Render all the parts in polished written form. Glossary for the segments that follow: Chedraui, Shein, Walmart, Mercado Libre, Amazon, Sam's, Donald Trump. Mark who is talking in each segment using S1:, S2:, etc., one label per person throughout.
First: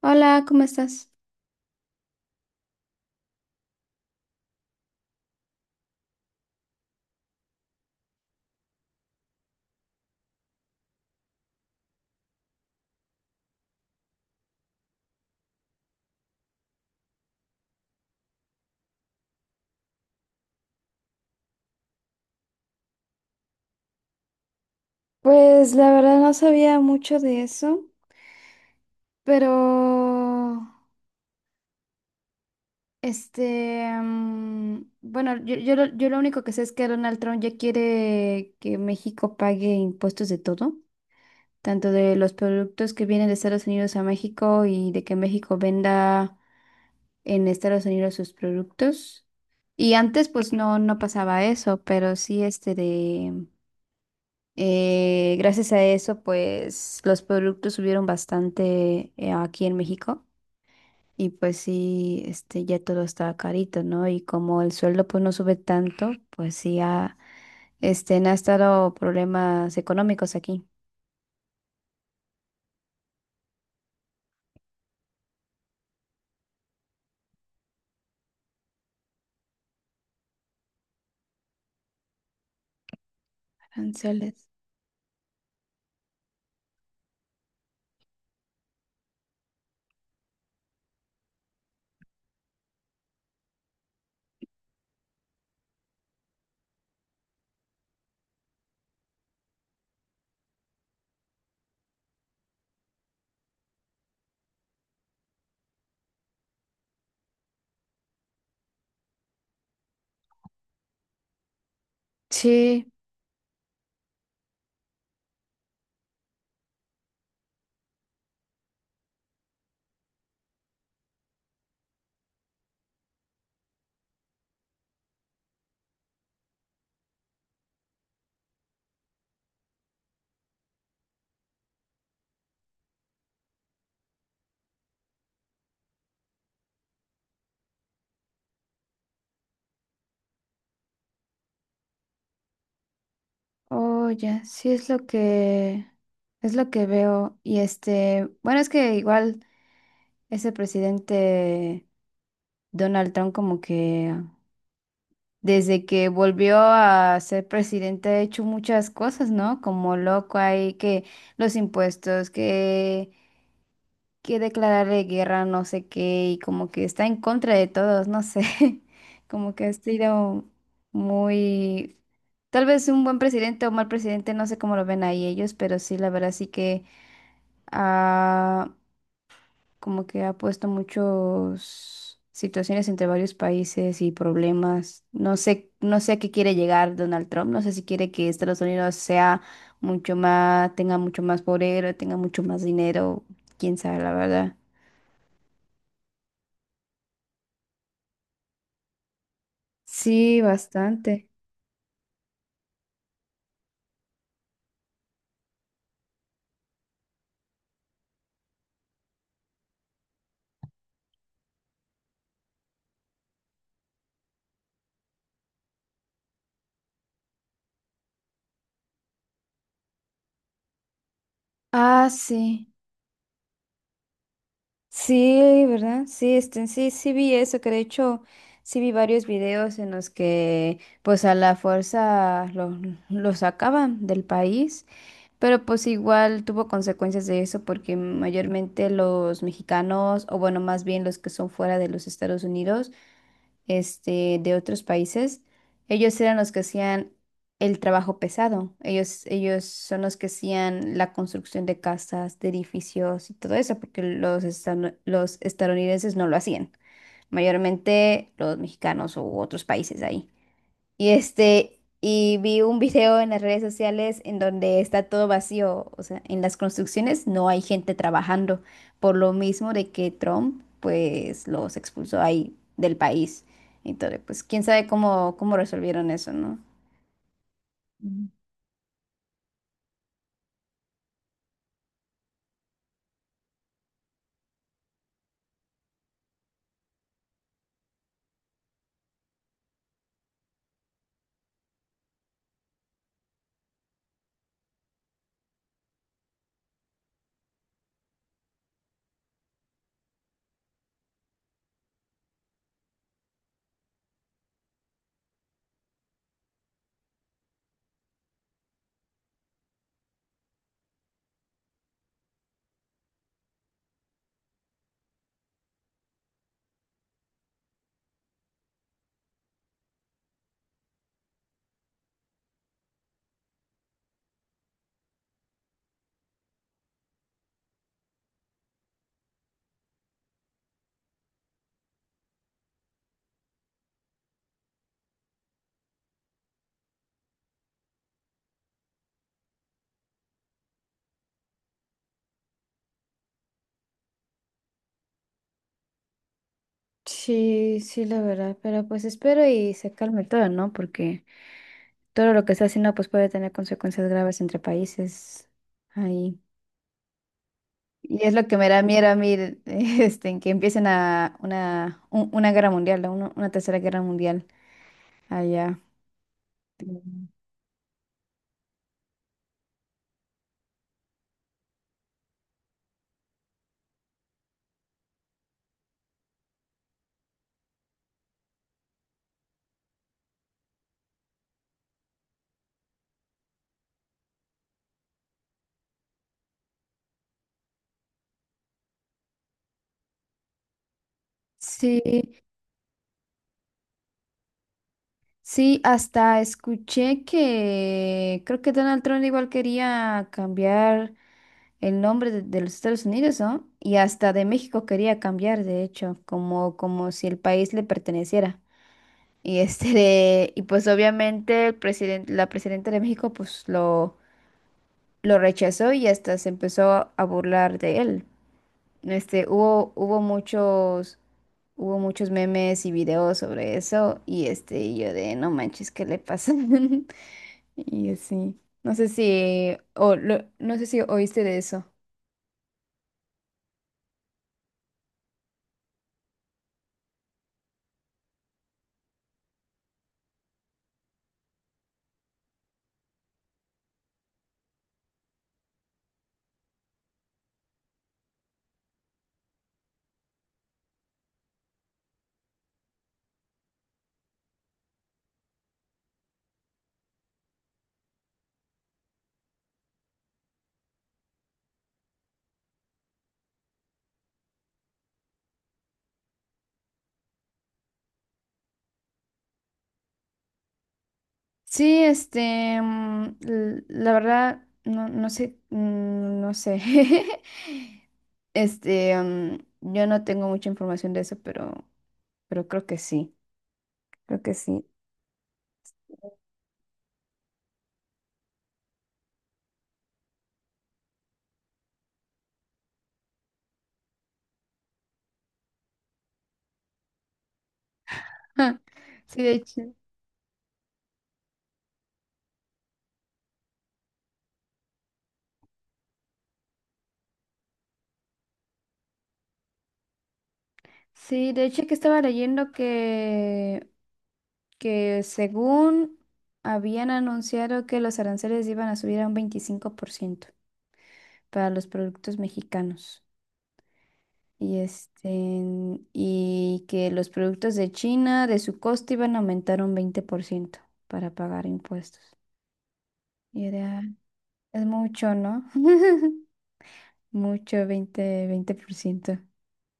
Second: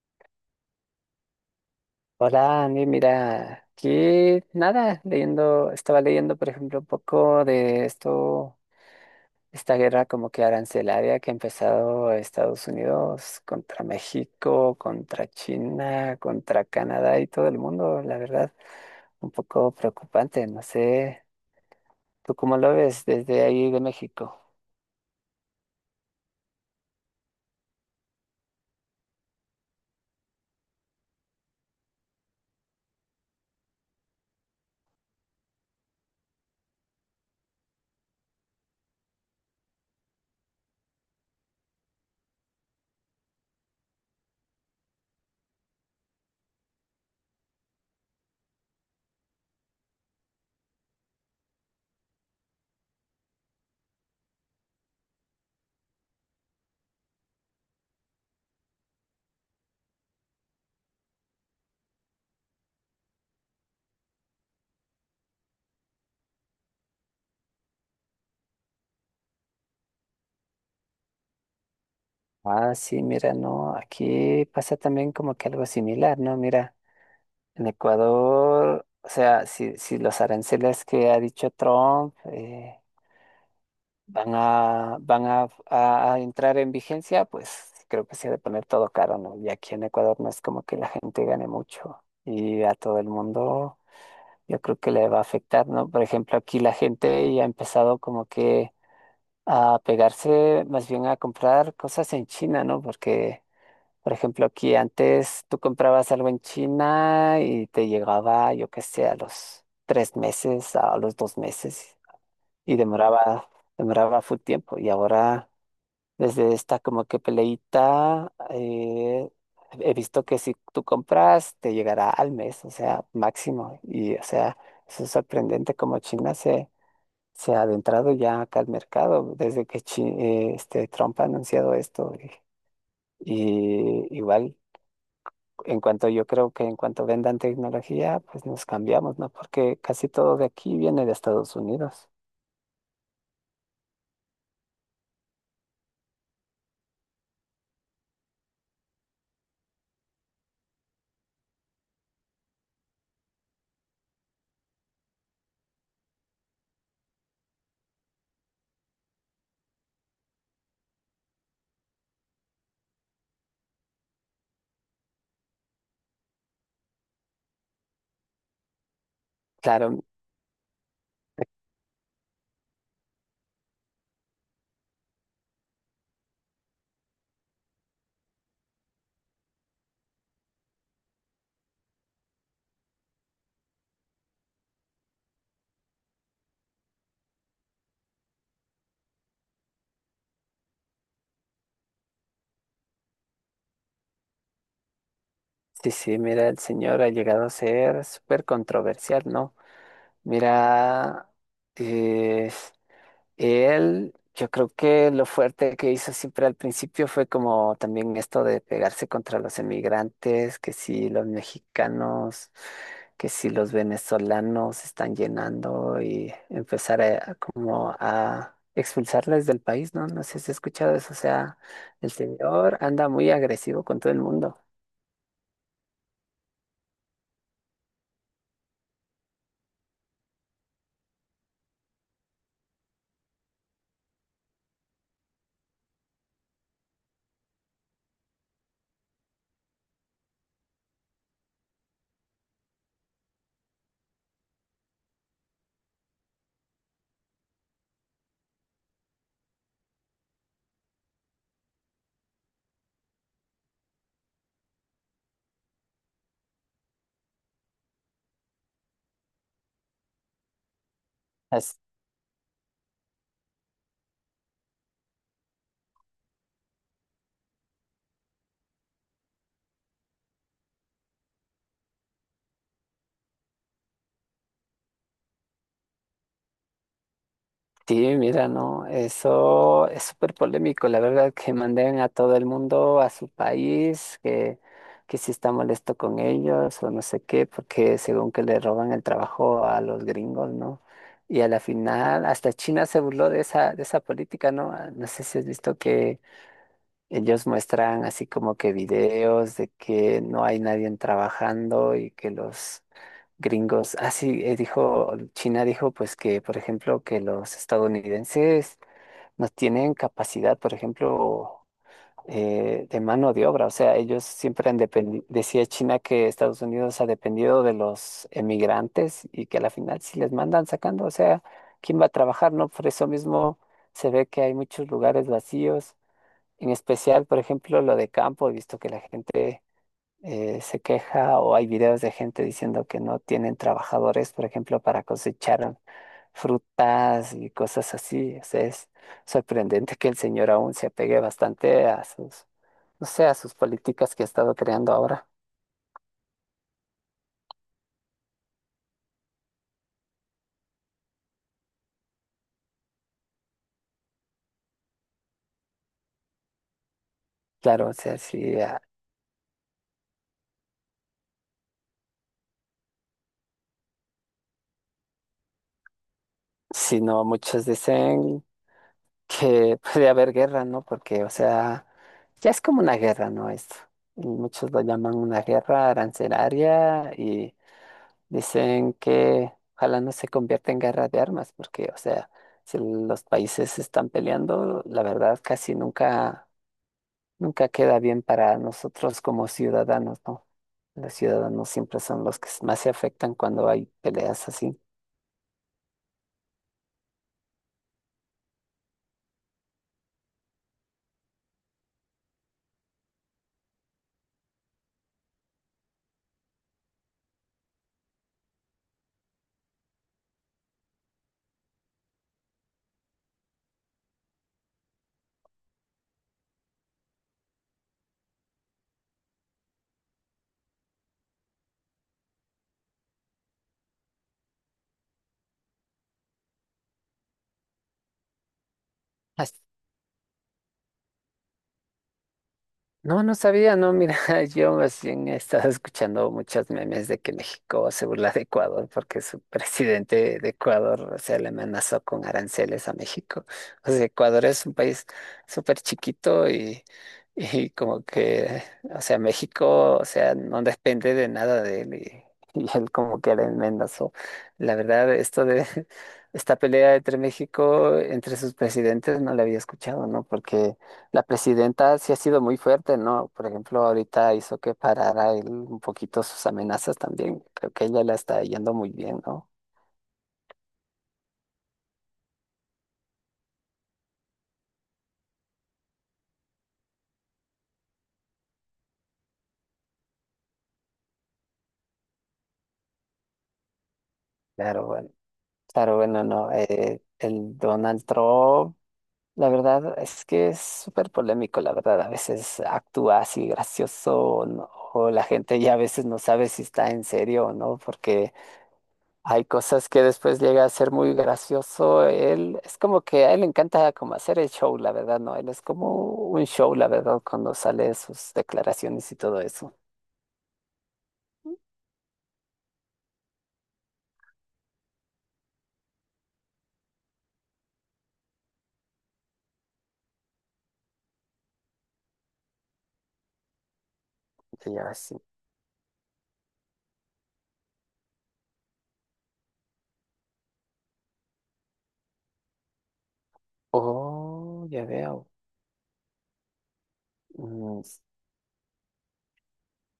S1: Hola, ¿cómo estás?
S2: Hola, Andy, mira, aquí nada, estaba leyendo, por ejemplo, un poco de esto, esta guerra como que arancelaria que ha empezado Estados Unidos contra México, contra China, contra Canadá y todo el mundo, la verdad, un poco preocupante, no sé, ¿tú cómo lo ves desde ahí de México?
S1: Pues la verdad no sabía mucho de eso, pero bueno, yo lo único que sé es que Donald Trump ya quiere que México pague impuestos de todo, tanto de los productos que vienen de Estados Unidos a México y de que México venda en Estados Unidos sus productos. Y antes pues no pasaba eso, pero sí gracias a eso, pues los productos subieron bastante aquí en México. Y pues sí, ya todo está carito, ¿no? Y como el sueldo pues no sube tanto, pues sí han estado problemas económicos aquí.
S2: Ah, sí, mira, no, aquí pasa también como que algo similar, ¿no? Mira. En Ecuador, o sea, si los aranceles que ha dicho Trump, van
S1: Aranceles.
S2: a, van a, a- a entrar en vigencia, pues creo que se ha de poner todo caro, ¿no? Y aquí en Ecuador no es como que la gente gane mucho y a todo el mundo yo creo que le va a afectar, ¿no? Por ejemplo, aquí la gente ya ha empezado como que a pegarse más bien a comprar cosas en China, ¿no? Porque, por ejemplo, aquí antes tú comprabas algo en China y te llegaba, yo qué sé, a los 3 meses, a los 2 meses, y
S1: Sí,
S2: demoraba full tiempo. Y ahora, desde esta como que peleita, he visto que si tú compras, te llegará al mes, o sea, máximo. Y, o sea, eso es sorprendente, como China se ha adentrado ya acá al mercado desde que Trump ha anunciado esto. Y igual. En cuanto, yo creo que en cuanto vendan tecnología, pues nos cambiamos, ¿no? Porque casi todo de aquí viene de Estados Unidos.
S1: oh, ya, sí es lo que veo. Y bueno, es que igual ese presidente Donald Trump como que desde que volvió a ser presidente ha hecho muchas cosas, ¿no? Como loco hay que los impuestos, que declararle guerra, no sé qué, y como que está en contra de todos, no sé. Como que ha
S2: Claro,
S1: sido muy, tal vez un buen presidente o mal presidente, no sé cómo lo ven ahí ellos, pero sí, la verdad sí que como que ha puesto muchas situaciones entre varios países y problemas. No sé a qué quiere llegar Donald Trump, no sé si quiere que Estados Unidos sea mucho más, tenga mucho más poder, tenga mucho más dinero, quién sabe, la verdad.
S2: sí, sí, mira, el señor ha llegado a ser súper controversial, ¿no?
S1: Sí, bastante.
S2: Mira, eh, él, yo creo que lo fuerte que hizo siempre al principio fue como también esto de pegarse contra los emigrantes, que si los mexicanos, que si los venezolanos están llenando, y empezar a, como a expulsarles del país, ¿no? No sé si has escuchado eso, o sea,
S1: Ah,
S2: el
S1: sí.
S2: señor anda muy agresivo con todo el mundo.
S1: Sí, ¿verdad? Sí, sí vi eso, que de hecho sí vi varios videos en los que pues a la fuerza lo sacaban del país. Pero pues igual tuvo consecuencias de eso porque mayormente los mexicanos, o bueno, más bien los que son fuera de los Estados Unidos, de otros países, ellos eran los que hacían el trabajo pesado. Ellos son los que hacían la construcción de casas, de edificios y todo eso, porque los estadounidenses no lo hacían. Mayormente los mexicanos u otros países ahí. Y vi un video en las redes sociales en donde está todo vacío, o sea, en las construcciones no hay gente trabajando, por lo mismo de que Trump, pues, los expulsó ahí del país. Entonces, pues, quién sabe cómo resolvieron eso, ¿no?
S2: Sí,
S1: Mm.
S2: mira, no, eso es súper polémico, la verdad, que manden a todo el mundo a su país, que si está molesto con ellos o no sé qué, porque según que le roban el trabajo a los gringos, ¿no? Y a la final, hasta China se burló de esa política, ¿no? Ah, no sé si has visto, ellos muestran así como que videos de que no hay nadie trabajando y que los gringos, así dijo, China dijo pues que, por ejemplo, que los estadounidenses no tienen capacidad, por ejemplo, de mano de obra, o sea, ellos siempre han dependido, decía China que Estados Unidos ha dependido de los emigrantes y que a la final si les mandan sacando, o sea, ¿quién va a trabajar, no? Por eso mismo se ve que hay muchos lugares vacíos, en especial, por ejemplo, lo de campo, he visto que la gente se queja, o hay videos de gente diciendo que no tienen trabajadores, por ejemplo, para cosechar frutas y cosas así. O sea, es sorprendente que el señor aún se apegue bastante a sus, no sé, a sus políticas que ha estado creando ahora.
S1: Sí, sí, la verdad, pero pues espero y se calme todo, ¿no? Porque todo lo que está haciendo pues puede tener consecuencias graves entre países. Ahí.
S2: Claro, o sea,
S1: Y es lo que
S2: sí,
S1: me da miedo a mí, en que empiecen una guerra mundial, ¿no? Una tercera guerra mundial allá.
S2: si no, muchos dicen que puede haber guerra, ¿no? Porque, o sea, ya es como una guerra, ¿no? Esto. Y muchos lo llaman una guerra arancelaria y dicen que ojalá no se convierta en guerra de armas, porque, o sea, si los países están peleando, la verdad casi nunca queda bien para nosotros como ciudadanos, ¿no? Los ciudadanos siempre
S1: Sí,
S2: son los que más se afectan cuando hay peleas así.
S1: sí, hasta escuché que creo que Donald Trump igual quería cambiar el nombre de los Estados Unidos, ¿no? Y hasta de México quería cambiar, de hecho, como si el país le perteneciera. Y y pues obviamente el presidente, la presidenta de México, pues lo rechazó y hasta se empezó a burlar de él. Este, hubo, hubo muchos, hubo muchos memes y videos sobre eso, y y yo de no manches, ¿qué le pasa? Y así. No sé si, no sé si oíste de eso.
S2: No, no sabía, no, mira, yo más bien he estado escuchando muchos memes de que México se burla de Ecuador porque su presidente de Ecuador, o sea, le amenazó con aranceles a México. O sea, Ecuador es un país súper chiquito y, y como que, o sea, México, o sea, no depende de nada de él, y y él como que le amenazó. La verdad, esto de esta pelea entre México, entre sus presidentes, no la había escuchado, ¿no? Porque la presidenta sí ha sido muy fuerte, ¿no? Por ejemplo, ahorita hizo que parara él un poquito sus amenazas también. Creo que ella la está yendo muy bien, ¿no?
S1: Sí, la verdad, no, no sé, no sé. Este, mm, yo no tengo mucha información de eso, pero creo que sí, creo que sí.
S2: Claro, bueno, claro, bueno, no. El Donald Trump, la verdad es que es súper polémico, la verdad. A veces actúa así gracioso, o no- o la gente ya a veces no sabe si está en serio o no, porque
S1: Sí,
S2: hay
S1: de hecho.
S2: cosas que después llega a ser muy gracioso. Él es como que a él le encanta como hacer el show, la verdad, ¿no? Él es como un show, la verdad, cuando sale sus declaraciones y todo eso.
S1: Sí, de hecho que estaba leyendo que según habían anunciado que los aranceles iban a subir a un 25% para los productos mexicanos. Y
S2: Ya ves.
S1: y que los productos de China, de su costo, iban a aumentar un 20% para pagar impuestos. Y
S2: Oh, ya
S1: es
S2: veo.
S1: mucho, ¿no?
S2: Mm.
S1: Mucho, 20%.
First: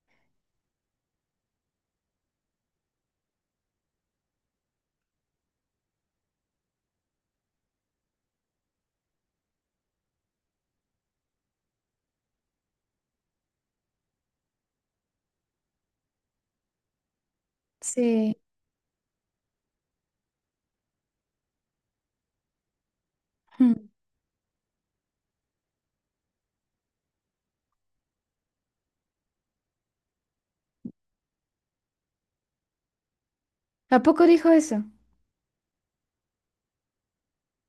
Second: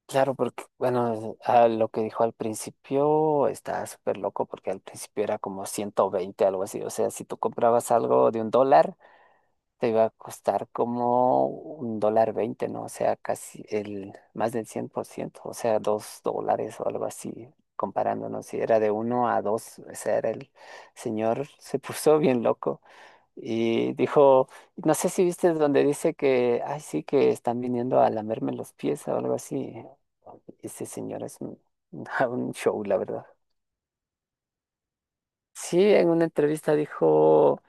S2: Claro, porque, bueno, a lo que dijo al principio está súper loco, porque al principio era como 120, algo así. O sea, si tú comprabas algo de $1, te iba a costar como $1.20, ¿no? O sea, casi el más del 100%. O sea, $2 o algo así,
S1: Sí.
S2: comparándonos. Si era de uno a dos, o sea, era el señor se puso bien loco.
S1: Hmm.
S2: Y dijo, no sé si viste donde dice que, ay, sí, que están viniendo a lamerme los pies o algo así. Ese señor es un, un show, la verdad.
S1: ¿A poco dijo eso?
S2: Sí, en una entrevista dijo,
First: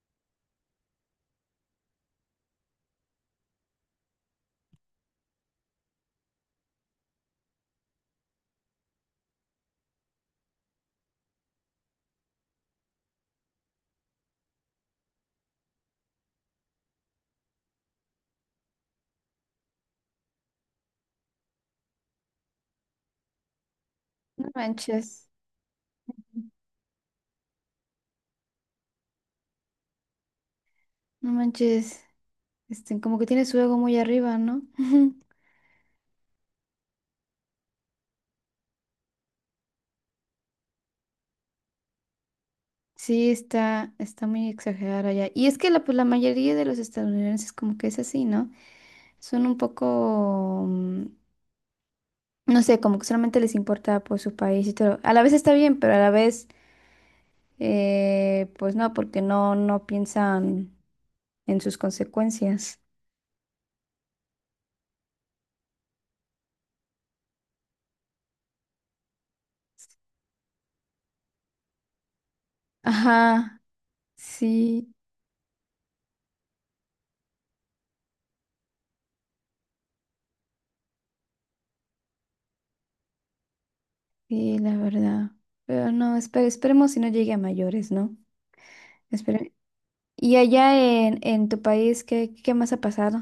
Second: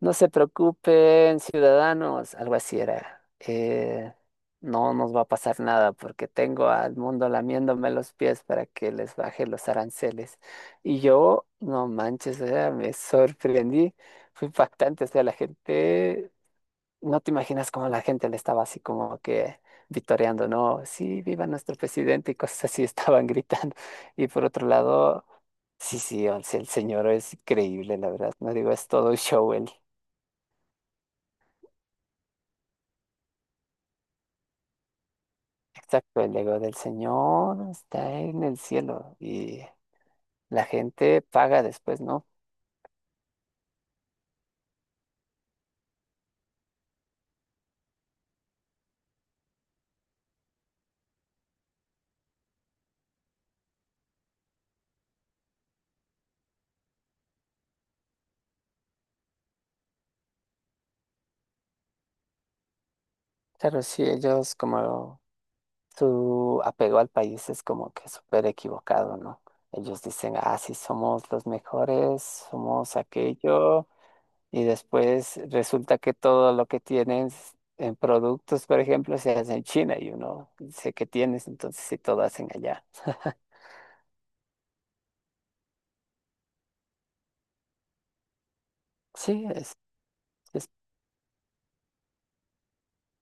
S2: no se preocupen, ciudadanos, algo así era. No nos va a pasar nada porque tengo al mundo lamiéndome los pies para que les baje los aranceles. Y yo, no manches, o sea, me sorprendí, fue impactante, o sea, la gente, no te imaginas cómo la gente le estaba así como que vitoreando, ¿no? Sí, viva nuestro presidente y cosas así estaban gritando. Y por
S1: No
S2: otro
S1: manches.
S2: lado, sí, sí, o sea, el señor es increíble, la verdad. No digo, es todo un show el,
S1: No manches. Como que tiene su ego muy arriba, ¿no?
S2: exacto, el ego del señor está en el cielo y la gente paga después, ¿no?
S1: Sí, está muy exagerada allá. Y es que la, pues, la mayoría de los estadounidenses como que es así, ¿no? Son un poco, no sé, como que solamente les importa por su país y todo. A la vez está bien, pero a la vez, pues no, porque no piensan en sus consecuencias.
S2: Claro, sí, ellos como su apego al país es como que súper equivocado, ¿no? Ellos dicen, ah, sí, somos los mejores, somos
S1: Ajá,
S2: aquello. Y
S1: sí,
S2: después resulta que todo lo que tienes en productos, por ejemplo, se hace en China y uno dice que tienes, entonces sí todo hacen allá.
S1: sí, la verdad. Pero no, esperemos si no llegue a mayores, ¿no?
S2: Sí,
S1: Espere- Y
S2: es-
S1: allá en tu país, qué más ha pasado?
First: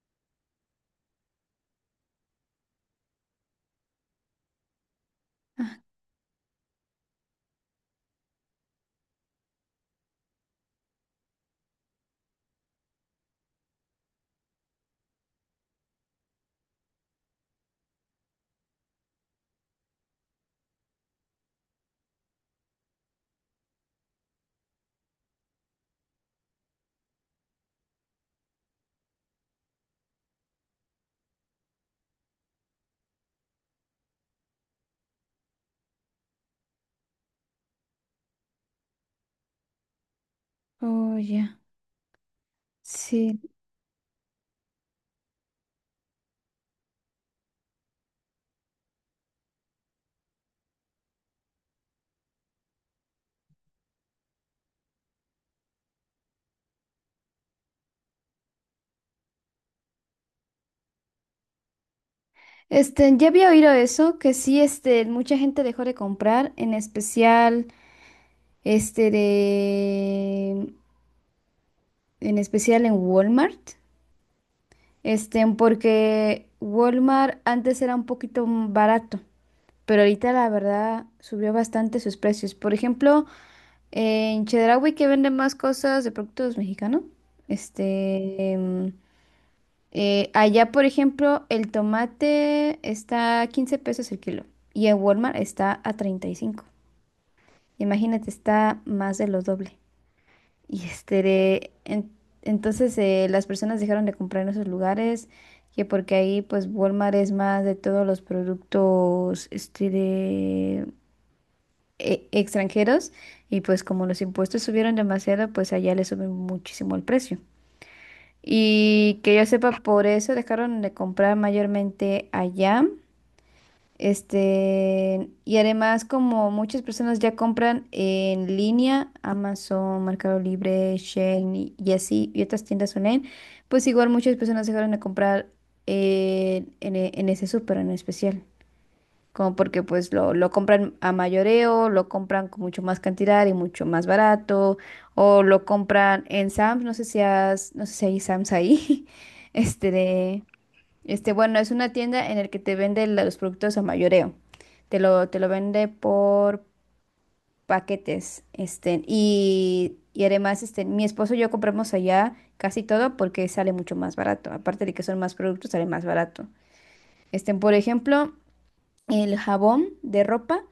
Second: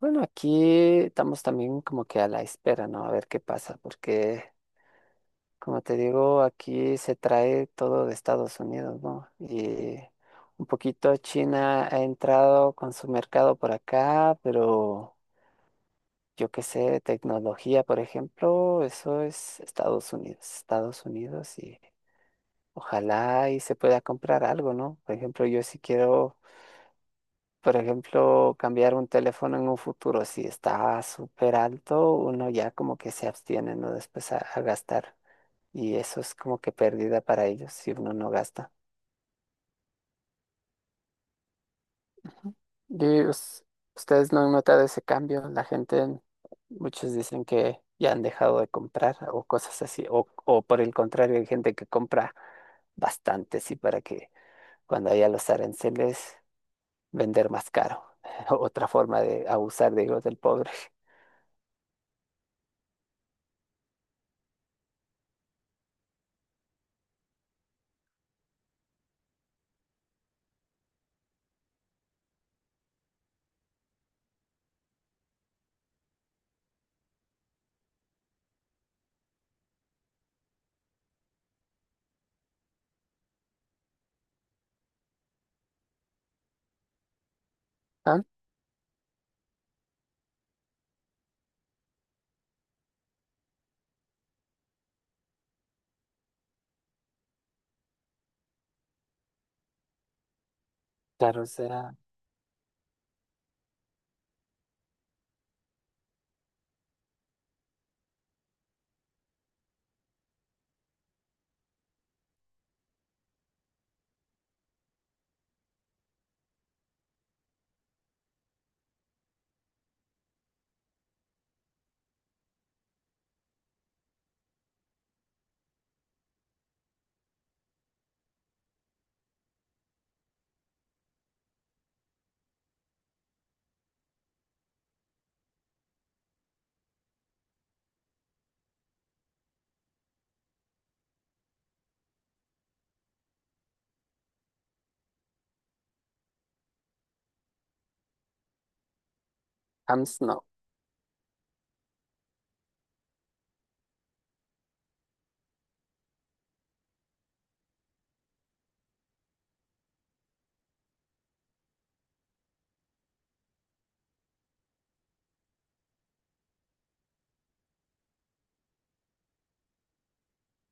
S2: bueno, aquí estamos también como que a la espera, ¿no? A ver qué pasa, porque como te digo, aquí se trae todo de Estados Unidos, ¿no? Y un poquito China ha entrado con su mercado por acá, pero yo qué sé, tecnología, por ejemplo, eso es Estados Unidos, y ojalá y se pueda comprar algo, ¿no? Por ejemplo, yo si quiero, por ejemplo, cambiar un teléfono en un futuro, si está súper alto, uno ya como que se abstiene, ¿no? Después a gastar. Y eso es como que pérdida para ellos si uno no gasta.
S1: Oh, ya.
S2: Ujú. Y
S1: Sí.
S2: us- Ustedes no han notado ese cambio. La gente, muchos dicen que ya han dejado de comprar o cosas así. O por el contrario, hay gente que compra bastantes y para que cuando haya los aranceles, vender más caro. Otra forma de abusar, digo, del pobre.
S1: Ya había oído eso, que sí, este, mucha gente dejó de, comprar, en especial, este, de, en especial en Walmart, porque Walmart antes era un poquito barato, pero ahorita la verdad subió bastante sus precios. Por ejemplo, en Chedraui que venden más cosas de productos mexicanos,
S2: Ah,
S1: este, allá, por ejemplo, el tomate está a 15 pesos el kilo y en Walmart está a 35. Imagínate, está más de lo doble. Y este,
S2: claro,
S1: de-
S2: será.
S1: en- entonces las personas dejaron de comprar en esos lugares, que porque ahí pues Walmart es más de todos los productos extranjeros y pues como los impuestos subieron demasiado, pues allá le suben muchísimo el precio. Y que yo sepa, por eso dejaron de comprar mayormente allá. Y además, como muchas personas ya compran en línea, Amazon, Mercado Libre, Shein y así, y otras tiendas online, pues igual muchas personas dejaron de comprar en ese súper en especial como porque pues lo compran a mayoreo, lo compran con mucho más cantidad y mucho más barato, o lo compran en Sam's, no sé si hay Sam's ahí, este
S2: Hams
S1: de,
S2: no.
S1: bueno, es una tienda en la que te vende los productos a mayoreo, te lo vende por paquetes, y además, mi esposo y yo compramos allá casi todo porque sale mucho más barato, aparte de que son más productos, sale más barato. Por ejemplo, el jabón de ropa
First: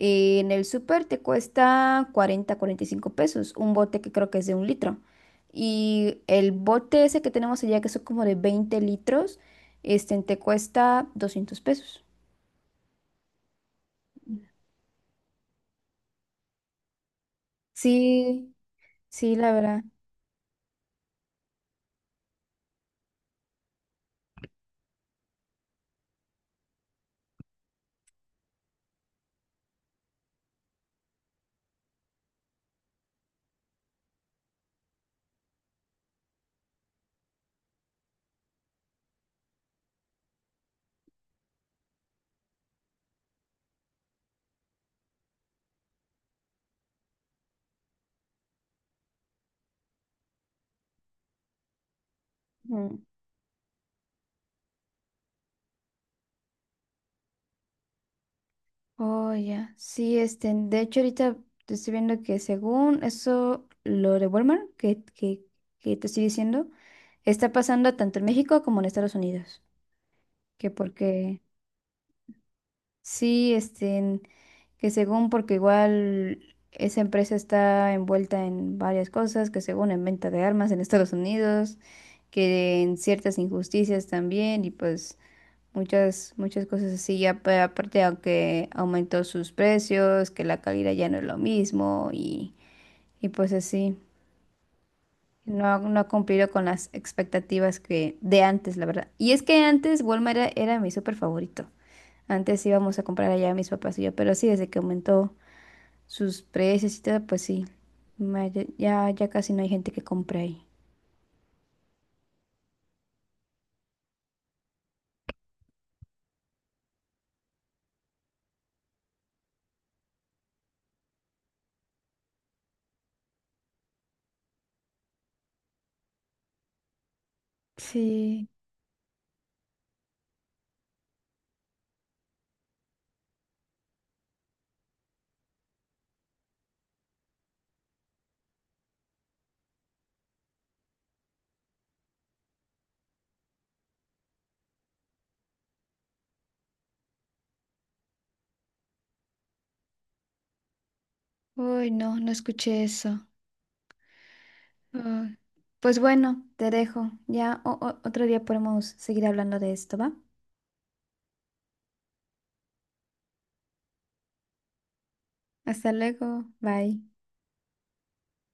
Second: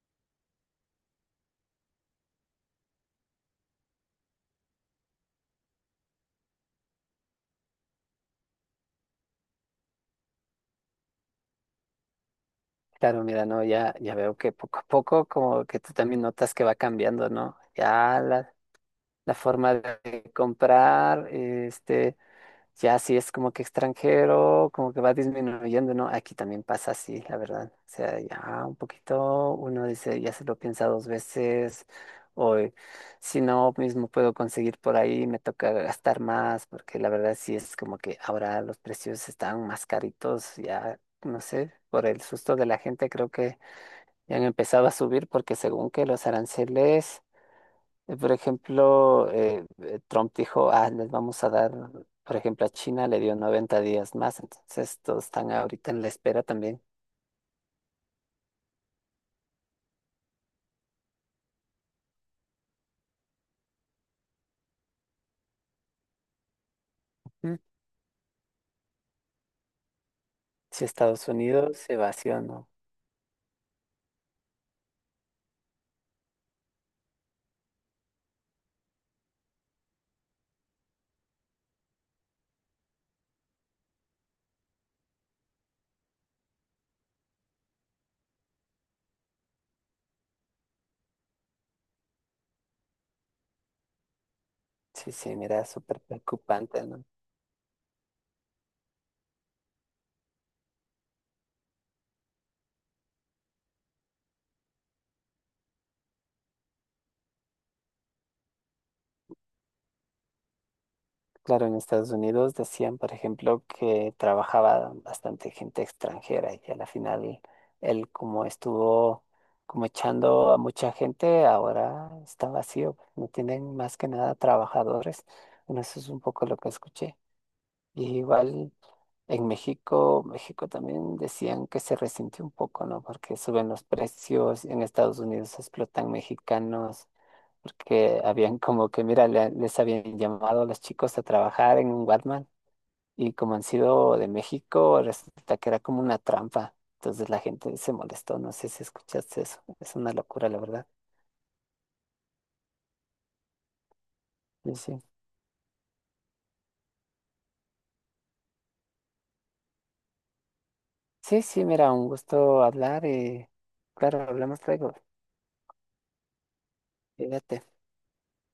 S1: en el súper te cuesta 40 45 pesos, un bote que creo que es de un litro. Y el bote ese que tenemos allá, que son como de 20 litros, te cuesta 200 pesos.
S2: Claro, mira, no, ya, ya veo que poco a poco como que tú también notas que va cambiando, ¿no? Ya la,
S1: Sí,
S2: la
S1: sí, la
S2: forma
S1: verdad.
S2: de comprar, este, ya si es como que extranjero, como que va disminuyendo, ¿no? Aquí también pasa así, la verdad. O sea, ya un poquito uno dice, ya se lo piensa dos veces, o si no, mismo puedo conseguir por ahí, me toca gastar más, porque la verdad sí es como que ahora los precios están más caritos, ya no sé, por el susto de la gente creo que ya han empezado a subir, porque según que los aranceles. Por ejemplo, Trump dijo, ah, les vamos a dar, por ejemplo, a
S1: Ujú.
S2: China le dio 90 días más, entonces todos están ahorita en la espera también.
S1: Oh, ya. Sí, de hecho ahorita te estoy viendo que según eso, lo de Walmart que te estoy diciendo, está
S2: Mm.
S1: pasando tanto en México como en Estados Unidos. Que
S2: Si Estados
S1: porque...
S2: Unidos se vació, no.
S1: Sí, que según, porque igual esa empresa está envuelta en varias cosas, que según en venta de armas en Estados Unidos, que en ciertas injusticias también, y pues muchas, muchas cosas así. Ya aparte, aunque aumentó sus precios, que la calidad ya no es lo mismo, y pues así.
S2: Sí, sí,
S1: No,
S2: mira,
S1: no
S2: súper
S1: ha cumplido con
S2: preocupante,
S1: las
S2: ¿no?
S1: expectativas que de antes, la verdad. Y es que antes Walmart era mi súper favorito. Antes íbamos a comprar allá mis papás y yo, pero sí, desde que aumentó sus precios y todo, pues sí, ya casi no hay gente que compre ahí.
S2: Claro, en Estados Unidos decían, por ejemplo, que trabajaba bastante gente extranjera y a la final él como estuvo como echando a mucha gente, ahora está vacío, no tienen más que nada trabajadores. Bueno, eso es un poco lo que escuché. Y
S1: Sí.
S2: igual en México también decían que se resintió un poco, ¿no? Porque suben los precios, en Estados Unidos explotan mexicanos, porque habían como que, mira, les habían llamado a los chicos a trabajar en un Walmart, y como han sido de México, resulta que era como una trampa. Entonces la gente se molestó, no sé si escuchaste eso, es una locura, la verdad.
S1: Uy, no, no escuché eso.
S2: Y sí,
S1: Ah, pues bueno, te dejo. Ya otro día podemos seguir hablando de esto, ¿va?
S2: sí, sí, mira, un gusto hablar, y claro, hablamos luego.
S1: Hasta luego. Bye.
S2: Cuídate.